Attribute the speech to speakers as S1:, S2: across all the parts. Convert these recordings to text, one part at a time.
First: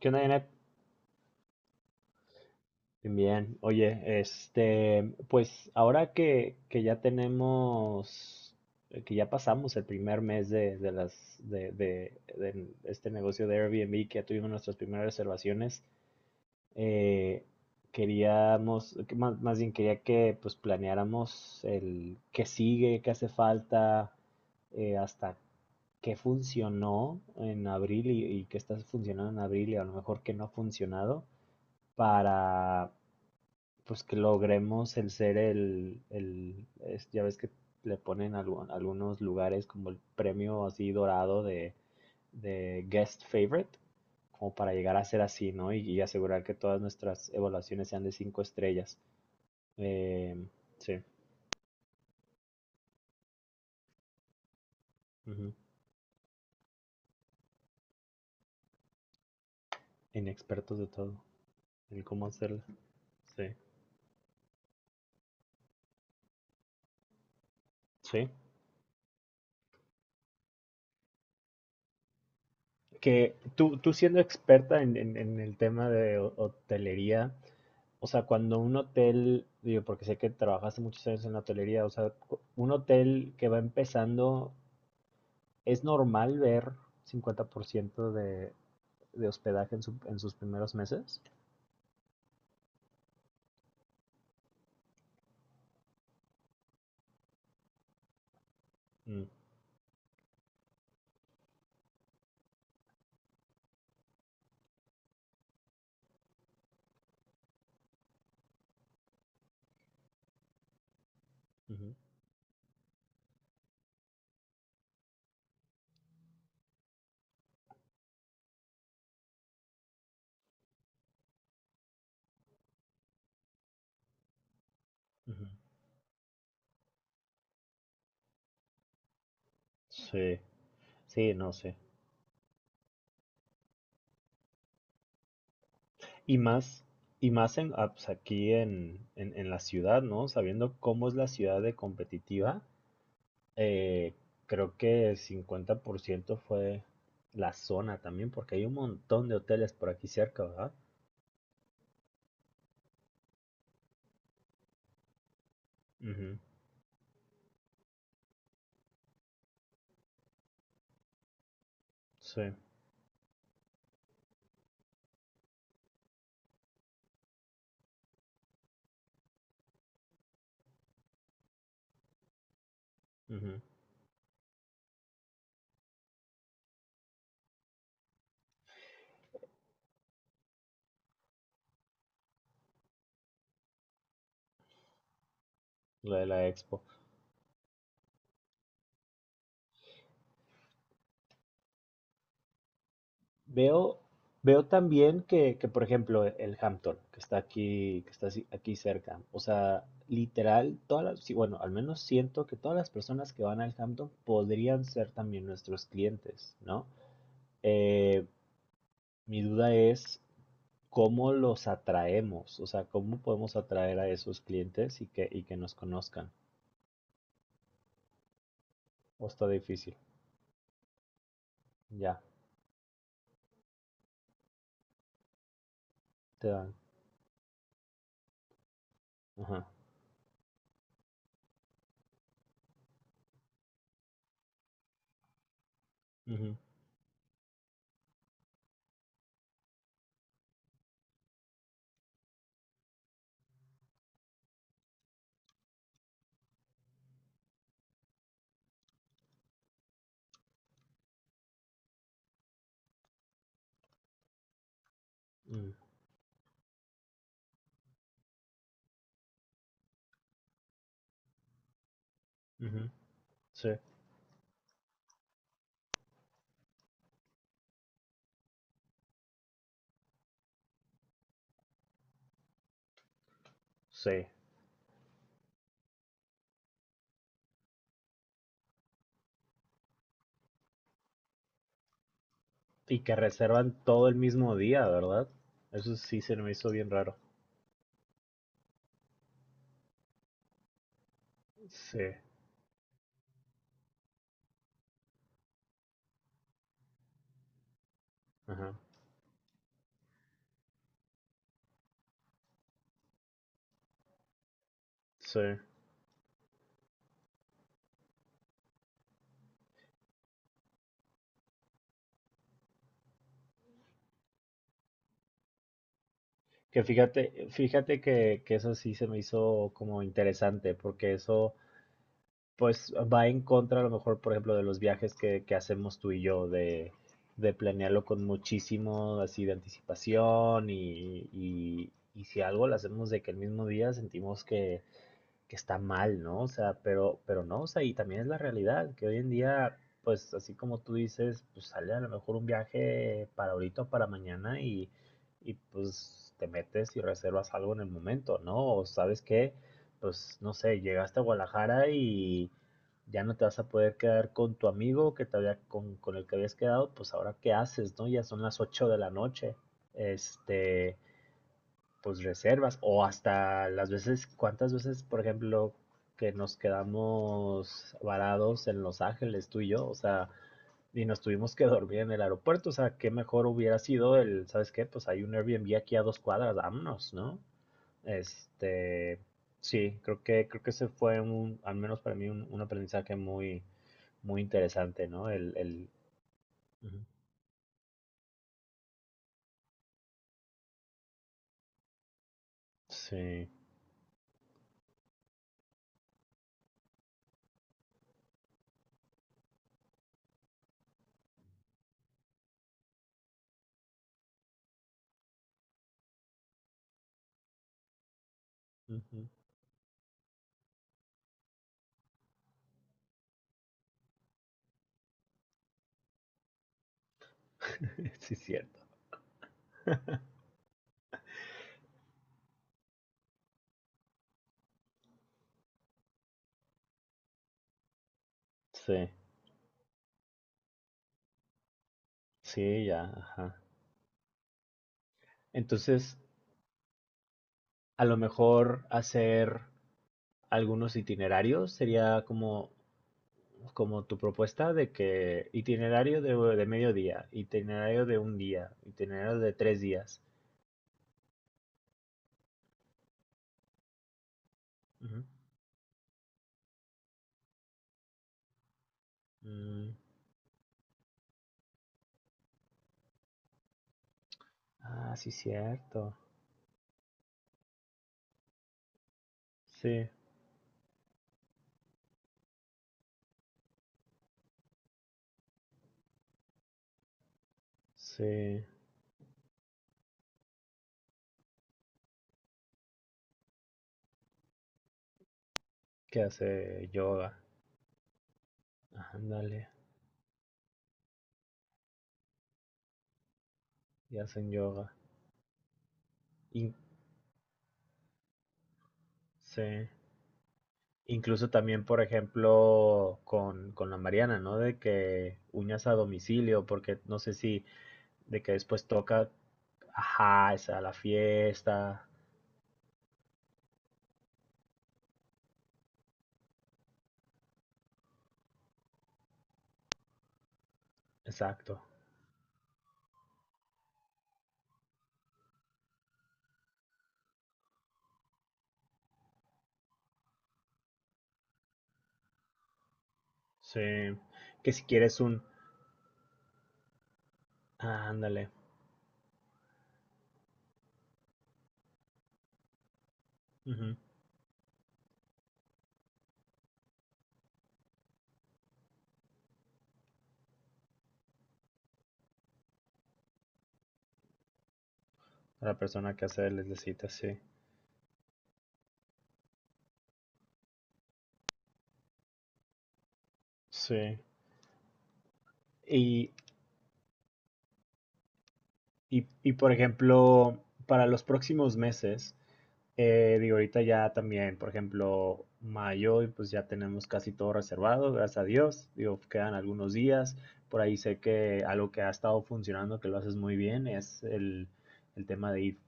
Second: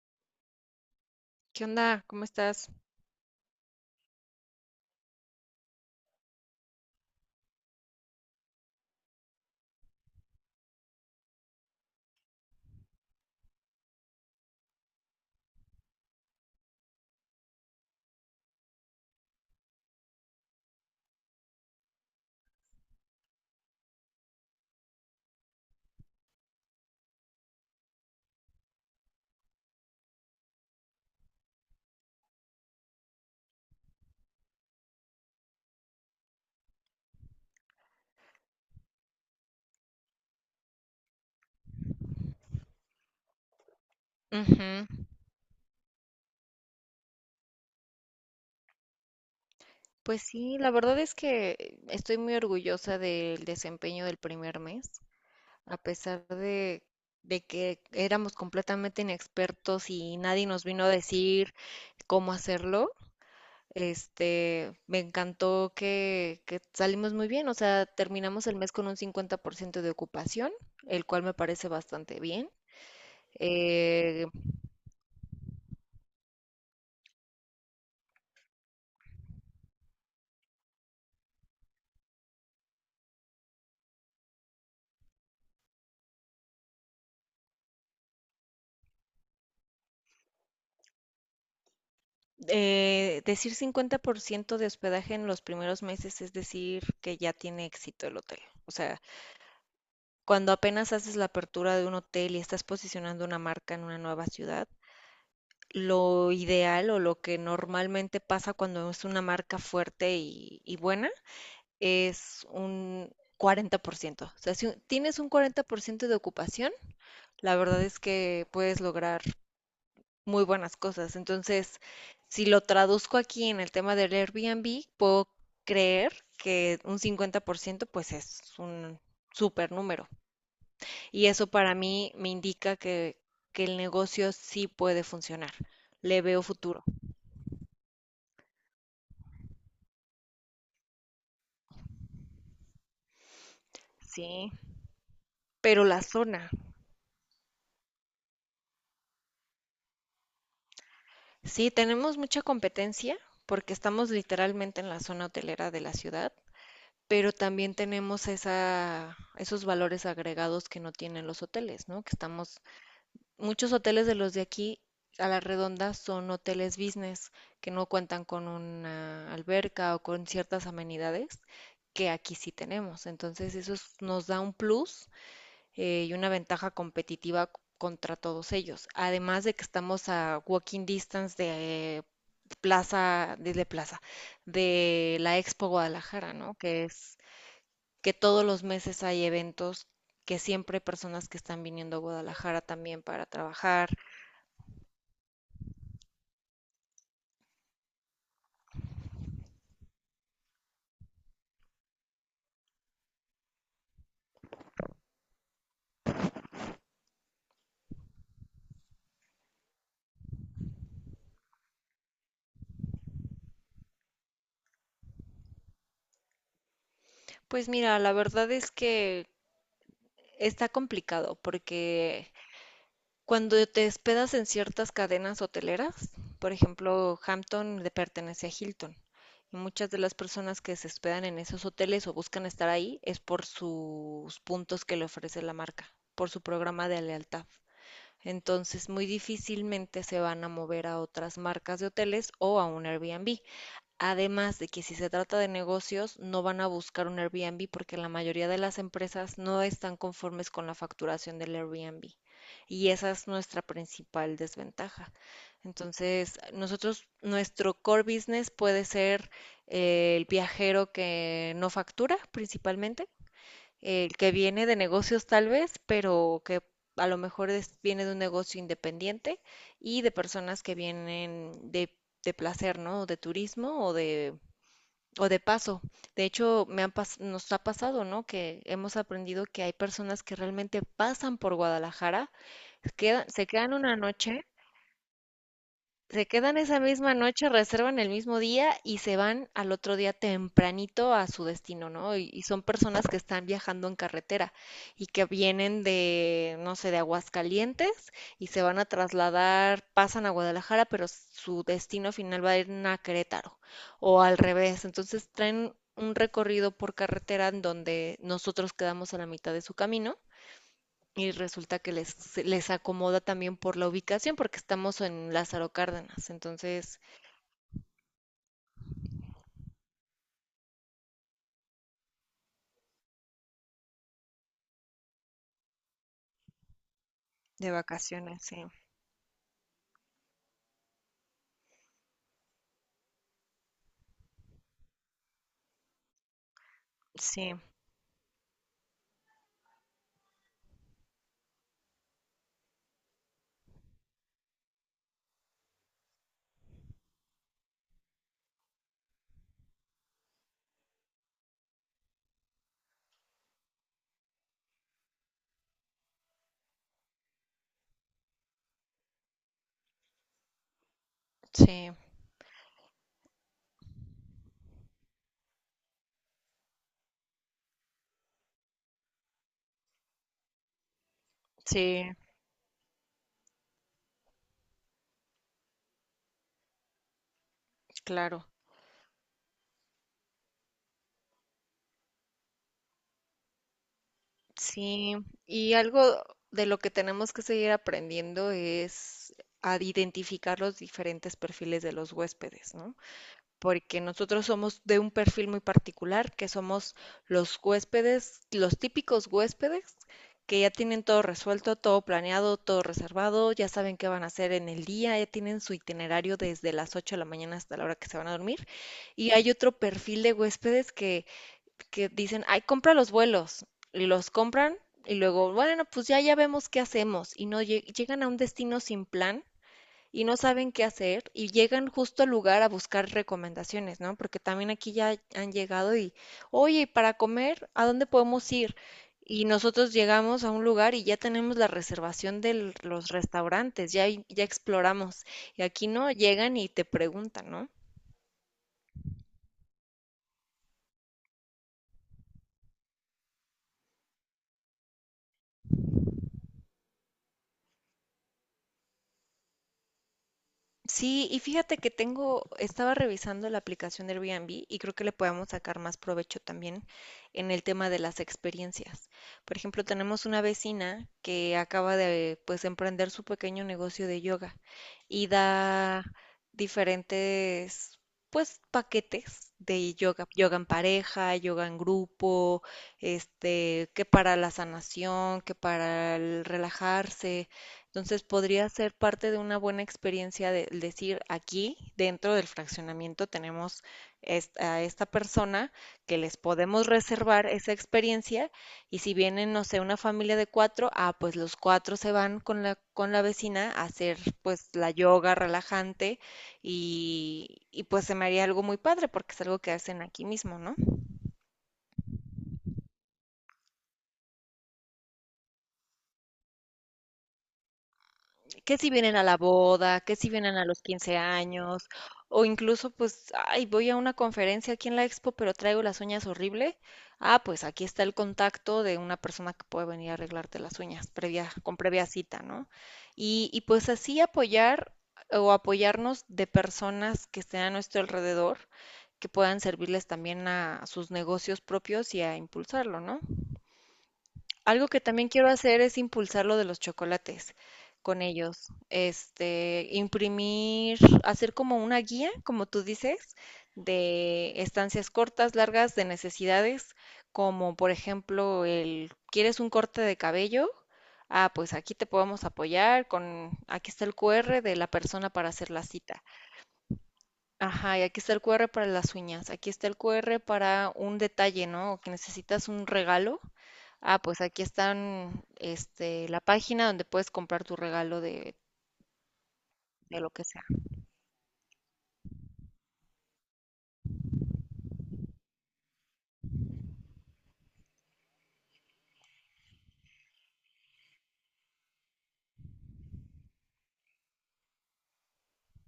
S1: ¿Qué onda, Janet?
S2: ¿Qué onda? ¿Cómo estás?
S1: Bien, bien. Oye, pues ahora que ya tenemos, que ya pasamos el primer mes de este negocio de Airbnb, que ya tuvimos nuestras primeras reservaciones, eh, queríamos, que más bien quería que pues planeáramos el qué sigue, qué hace falta, hasta qué funcionó en abril y qué está funcionando en abril y a lo mejor qué no ha funcionado para pues que logremos el ser ya ves que le ponen algunos lugares como el premio así dorado de guest favorite, como para
S2: Ujú.
S1: llegar a ser así, ¿no? Y asegurar que todas nuestras evaluaciones sean de cinco estrellas.
S2: Pues
S1: Em,
S2: sí, la verdad
S1: sí,
S2: es que estoy muy orgullosa del desempeño del primer mes,
S1: ujú.
S2: a pesar de que éramos completamente inexpertos y nadie nos
S1: Inexpertos
S2: vino
S1: de
S2: a
S1: todo,
S2: decir
S1: en cómo
S2: cómo
S1: hacerlo.
S2: hacerlo.
S1: Sí,
S2: Este, me encantó que salimos muy bien, o sea,
S1: sí.
S2: terminamos el mes con un 50% de ocupación, el cual me parece bastante bien.
S1: Que tú siendo
S2: eh,
S1: experta en el tema de hotelería. O sea, cuando un hotel, digo, porque sé que trabajaste muchos años en la hotelería, o sea, un hotel que va empezando, ¿es normal ver 50% de hospedaje en sus primeros meses?
S2: Decir 50% de hospedaje en los primeros meses es decir que ya tiene éxito el hotel. O sea,
S1: Mm,
S2: cuando apenas haces la apertura de un hotel y estás posicionando una marca en una nueva ciudad, lo ideal o lo que normalmente pasa cuando es una marca fuerte y buena
S1: ujú,
S2: es un 40%. O sea, si tienes un 40% de ocupación, la verdad es que puedes lograr muy buenas cosas. Entonces, si lo traduzco aquí en el tema del Airbnb, puedo
S1: ujú.
S2: creer que un 50% pues es un súper número.
S1: Sí,
S2: Y
S1: sí,
S2: eso
S1: no
S2: para
S1: sé.
S2: mí me indica que el negocio sí puede funcionar. Le
S1: Y
S2: veo futuro.
S1: más, y más en, pues, aquí en la ciudad, ¿no? Sabiendo cómo es la ciudad de competitiva, eh,
S2: Sí.
S1: creo que
S2: Pero la
S1: 50%
S2: zona,
S1: fue la zona también, porque hay un montón de hoteles por aquí cerca, ¿verdad?
S2: sí, tenemos mucha competencia porque estamos literalmente en la zona hotelera de la ciudad,
S1: Ujú,
S2: pero también tenemos esos valores agregados que no tienen los hoteles, ¿no? Que
S1: sí,
S2: estamos. Muchos hoteles de los de aquí a la redonda son hoteles business que no cuentan con una alberca o con ciertas amenidades que aquí sí tenemos. Entonces
S1: ujú,
S2: nos da un plus y una ventaja competitiva contra todos ellos. Además de que estamos a walking distance de plaza, desde plaza, de la Expo
S1: lo de
S2: Guadalajara,
S1: la
S2: ¿no?
S1: expo.
S2: Que todos los meses hay eventos, que siempre hay personas que están viniendo a Guadalajara también para trabajar.
S1: Veo, veo también que por ejemplo, el Hampton, que está aquí, que está aquí cerca, o sea, literal, todas las, sí, bueno, al menos siento que todas las personas que van al Hampton podrían ser también nuestros clientes, ¿no? Eh, mi duda es cómo los atraemos, o sea, cómo podemos atraer a esos clientes y que nos conozcan.
S2: Pues mira, la verdad es
S1: O
S2: que
S1: está difícil,
S2: está complicado
S1: ya,
S2: porque cuando te hospedas en ciertas cadenas hoteleras,
S1: te
S2: por
S1: dan.
S2: ejemplo, Hampton le pertenece a Hilton y
S1: Ajá.
S2: muchas de las personas que se hospedan en esos hoteles o buscan estar ahí es por sus puntos que le ofrece la marca, por su
S1: Ujú,
S2: programa de lealtad. Entonces, muy difícilmente se van a mover a otras marcas de hoteles o a un Airbnb. Además de que si se trata de negocios, no van a buscar un Airbnb porque la mayoría de las empresas no están conformes con la facturación del Airbnb. Y esa es nuestra principal desventaja. Entonces, nosotros, nuestro core business puede ser el viajero que no factura
S1: mm, ujú,
S2: principalmente,
S1: sí.
S2: el que viene de negocios tal vez, pero que a lo mejor viene de un negocio independiente y de personas que vienen de placer, ¿no? De turismo
S1: Sí,
S2: o de paso. De hecho, nos ha pasado, ¿no? Que hemos aprendido que hay personas que realmente pasan por Guadalajara,
S1: y que
S2: se
S1: reservan
S2: quedan una
S1: todo el
S2: noche,
S1: mismo día, ¿verdad? Eso sí
S2: se
S1: se me
S2: quedan
S1: hizo
S2: esa
S1: bien
S2: misma
S1: raro.
S2: noche, reservan el mismo día y se van al otro día tempranito a su destino,
S1: Sí,
S2: ¿no? Y son personas que están viajando en carretera y que vienen de, no sé, de Aguascalientes y se
S1: ajá,
S2: van a trasladar, pasan a Guadalajara, pero su destino final va a ir a Querétaro o al revés. Entonces
S1: sí.
S2: traen un recorrido por carretera en donde nosotros quedamos a la mitad de su camino y resulta les acomoda también por la ubicación porque estamos en Lázaro Cárdenas,
S1: Que
S2: entonces
S1: fíjate que eso sí se me hizo como interesante, porque eso pues va en contra a lo mejor, por ejemplo, de los viajes que hacemos tú y yo, de
S2: de
S1: planearlo con
S2: vacaciones, sí,
S1: muchísimo así de anticipación y si algo lo hacemos de que el mismo día sentimos que está mal, ¿no? O sea, pero
S2: sí,
S1: no, o sea, y también es la realidad, que hoy en día, pues así como tú dices, pues sale a lo mejor un viaje para ahorita o para mañana y pues te metes y reservas algo en el momento, ¿no? O sabes que, pues no sé, llegaste a Guadalajara y ya no te vas a poder quedar con tu amigo que te había, con el que habías quedado, pues ahora qué haces, ¿no? Ya son las 8 de la noche, este,
S2: sí,
S1: pues reservas o hasta las veces, cuántas veces, por ejemplo, que nos quedamos varados en Los Ángeles, tú y yo, o sea, y nos tuvimos que dormir
S2: sí,
S1: en el aeropuerto, o sea, qué mejor hubiera sido el, ¿sabes qué? Pues hay un Airbnb aquí a dos cuadras, vámonos, ¿no?
S2: claro,
S1: Este, sí, creo que ese fue un, al menos para mí, un aprendizaje muy interesante,
S2: sí.
S1: ¿no?
S2: Y
S1: El,
S2: algo de lo que
S1: ujú,
S2: tenemos que seguir aprendiendo es a identificar los diferentes perfiles de los huéspedes, ¿no?
S1: sí,
S2: Porque nosotros somos de un perfil muy particular, que somos los huéspedes, los típicos huéspedes que ya tienen todo resuelto, todo planeado, todo reservado, ya saben qué van a hacer en el día, ya tienen su itinerario desde las 8 de la mañana hasta la hora que se van a dormir.
S1: ujú,
S2: Y hay otro perfil de huéspedes que dicen, ay, compra los vuelos, y los compran y luego, bueno, pues ya, ya vemos qué hacemos. Y no lleg- llegan a
S1: sí,
S2: un
S1: cierto,
S2: destino sin plan y no saben qué hacer y llegan justo al lugar a buscar recomendaciones, ¿no? Porque también aquí ya han llegado y, oye, para comer, ¿a dónde podemos ir?
S1: sí,
S2: Y nosotros llegamos a un lugar y ya tenemos la reservación de
S1: sí, ya,
S2: los
S1: ajá.
S2: restaurantes, ya, ya exploramos. Y aquí no,
S1: Entonces,
S2: llegan y te preguntan, ¿no?
S1: a lo mejor hacer algunos itinerarios sería como, como tu propuesta de que itinerario de medio día, itinerario de un día, itinerario de tres días.
S2: Sí, y fíjate que tengo, estaba revisando la aplicación de Airbnb y creo que le
S1: Ujú.
S2: podemos sacar más provecho también en el tema de las experiencias. Por ejemplo,
S1: Mm,
S2: tenemos una vecina que acaba de pues emprender su pequeño negocio de yoga
S1: ah,
S2: y
S1: sí,
S2: da
S1: cierto.
S2: diferentes pues paquetes de
S1: Sí,
S2: yoga, yoga en pareja, yoga en grupo, este, que para la sanación, que para el relajarse. Entonces,
S1: sí.
S2: podría ser parte de una buena experiencia de decir, aquí dentro del fraccionamiento tenemos a esta persona que
S1: Que
S2: les
S1: hace
S2: podemos
S1: yoga.
S2: reservar esa experiencia y si vienen, no
S1: Ándale,
S2: sé, una familia de cuatro, ah, pues los cuatro se van con la vecina a hacer
S1: y hacen
S2: pues la
S1: yoga.
S2: yoga relajante
S1: In-
S2: y pues se me haría algo muy padre porque es algo
S1: sí.
S2: que hacen aquí mismo, ¿no?
S1: Incluso también, por ejemplo, con la Mariana, ¿no? De que uñas a domicilio, porque no sé si de que
S2: Que
S1: después
S2: si vienen a
S1: toca,
S2: la boda, que si
S1: ajá,
S2: vienen a
S1: esa
S2: los
S1: la
S2: 15 años,
S1: fiesta,
S2: o incluso pues, ay, voy a una conferencia aquí en la expo, pero traigo las uñas horrible. Ah, pues aquí está el contacto de una persona que puede venir a arreglarte las uñas previa, con
S1: exacto.
S2: previa cita, ¿no? Y pues así apoyar o apoyarnos de personas que estén a nuestro alrededor, que puedan servirles también a sus negocios propios y a impulsarlo, ¿no?
S1: Sí, que si
S2: Algo que
S1: quieres
S2: también
S1: un,
S2: quiero hacer es impulsar lo de los chocolates
S1: ah,
S2: con
S1: ándale,
S2: ellos. Este, imprimir, hacer como una guía, como tú dices,
S1: ujú.
S2: de estancias cortas, largas, de necesidades, como por ejemplo el, ¿quieres un corte de cabello? Ah, pues aquí te podemos apoyar con, aquí está el QR de la persona para hacer
S1: La
S2: la
S1: persona
S2: cita.
S1: que hace les necesita, sí.
S2: Ajá, y aquí está el QR para las uñas, aquí está el QR para un detalle, ¿no? O que necesitas un regalo.
S1: Sí.
S2: Ah, pues aquí están, este,
S1: Y,
S2: la página donde puedes comprar tu regalo
S1: y por
S2: de lo que
S1: ejemplo,
S2: sea.
S1: para los próximos meses, digo, ahorita ya también, por ejemplo, mayo, y pues ya tenemos casi todo reservado, gracias a Dios. Digo, quedan algunos días. Por ahí sé que algo que ha estado funcionando, que lo haces muy bien, es el tema de ir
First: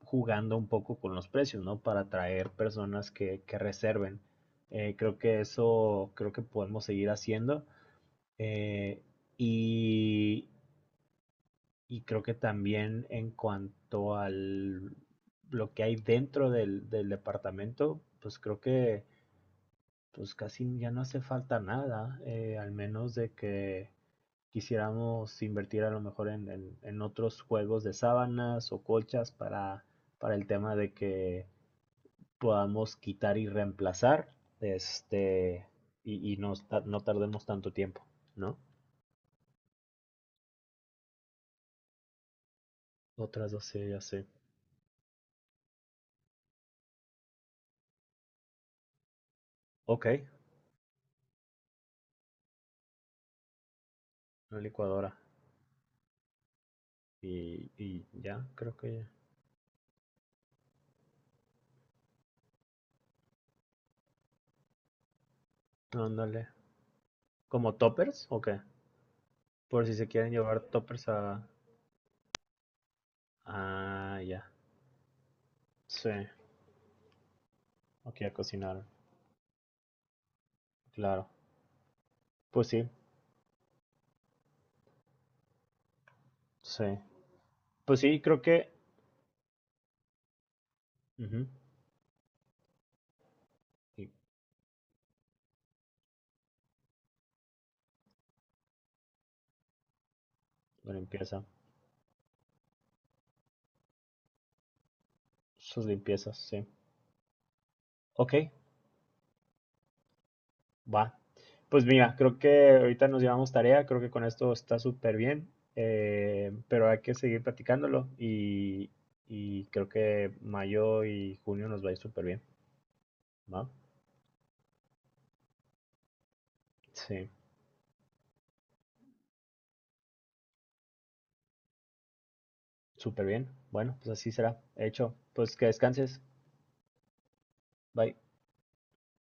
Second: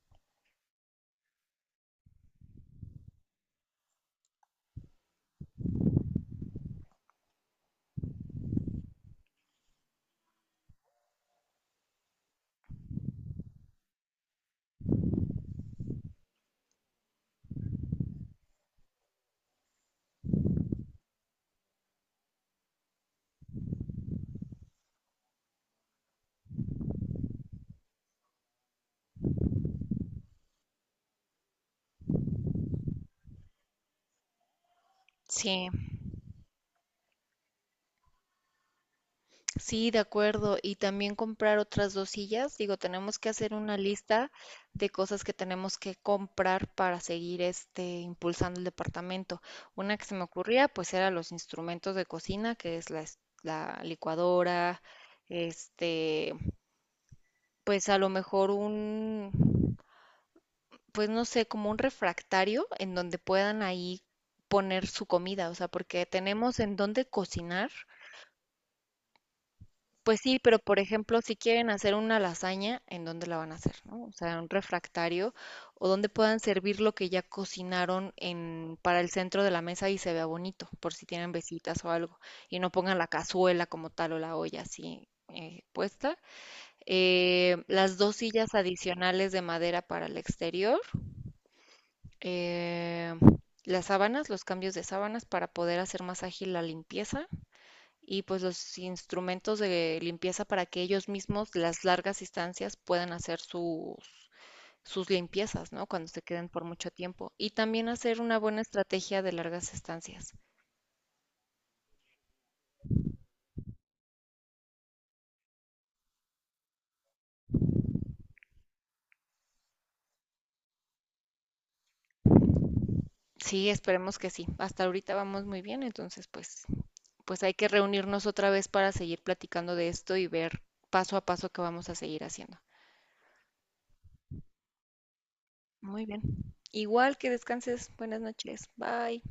S1: jugando un poco con los precios, ¿no? Para atraer personas que reserven. Creo que eso, creo que podemos seguir haciendo. Eh, y, y creo que también en cuanto al lo que hay dentro del departamento, pues creo que pues casi ya no hace falta nada, al menos de que quisiéramos invertir a lo mejor en otros juegos de sábanas o colchas para el tema de que podamos quitar y reemplazar, este,
S2: Sí,
S1: y no, no tardemos tanto tiempo, ¿no?
S2: sí, de acuerdo. Y también comprar otras dos sillas. Digo, tenemos que
S1: Otras
S2: hacer
S1: dos
S2: una
S1: sí, ya sé.
S2: lista de cosas que tenemos que comprar para seguir este impulsando el departamento. Una
S1: Ok,
S2: que se me ocurría, pues era los instrumentos de cocina, que es la
S1: una
S2: licuadora,
S1: licuadora.
S2: este, pues a
S1: Y
S2: lo
S1: ya,
S2: mejor
S1: creo que
S2: un, pues no sé, como un refractario en donde puedan ahí poner su comida, o sea,
S1: ya.
S2: porque
S1: Ándale.
S2: tenemos en dónde cocinar.
S1: ¿Como toppers o qué? Por si se
S2: Pues
S1: quieren
S2: sí, pero
S1: llevar
S2: por
S1: toppers
S2: ejemplo, si
S1: a...
S2: quieren hacer una lasaña, ¿en dónde la van a hacer, no? O
S1: Ah,
S2: sea,
S1: ya.
S2: un refractario o
S1: Sí,
S2: donde puedan servir lo que ya cocinaron
S1: aquí a
S2: en
S1: cocinar,
S2: para el centro de la mesa y se vea bonito, por si
S1: claro.
S2: tienen visitas o algo, y
S1: Pues
S2: no
S1: sí,
S2: pongan la cazuela como tal o la olla así puesta,
S1: sí.
S2: las
S1: Pues
S2: dos
S1: sí, creo
S2: sillas
S1: que...
S2: adicionales de madera para el exterior,
S1: Ujú,
S2: eh, las
S1: y
S2: sábanas, los cambios de sábanas para poder hacer más ágil la limpieza y pues los instrumentos de limpieza para que
S1: la
S2: ellos
S1: limpieza,
S2: mismos las largas distancias puedan hacer sus, sus limpiezas,
S1: sus
S2: ¿no? Cuando se
S1: limpiezas,
S2: queden por
S1: sí.
S2: mucho tiempo. Y también hacer
S1: Ok,
S2: una buena estrategia de largas estancias.
S1: va. Pues mira, creo que ahorita nos llevamos tarea, creo que con esto está súper bien, pero hay que seguir platicándolo y creo que mayo y junio nos va a ir súper bien, ¿va?
S2: Sí, esperemos que sí. Hasta ahorita vamos muy bien, entonces pues
S1: Sí,
S2: pues hay que reunirnos otra vez para seguir platicando de esto y ver paso a paso qué vamos a seguir haciendo.
S1: súper bien. Bueno, pues así será. Hecho, pues que
S2: Muy
S1: descanses.
S2: bien. Igual que descanses.
S1: Bye.
S2: Buenas noches. Bye.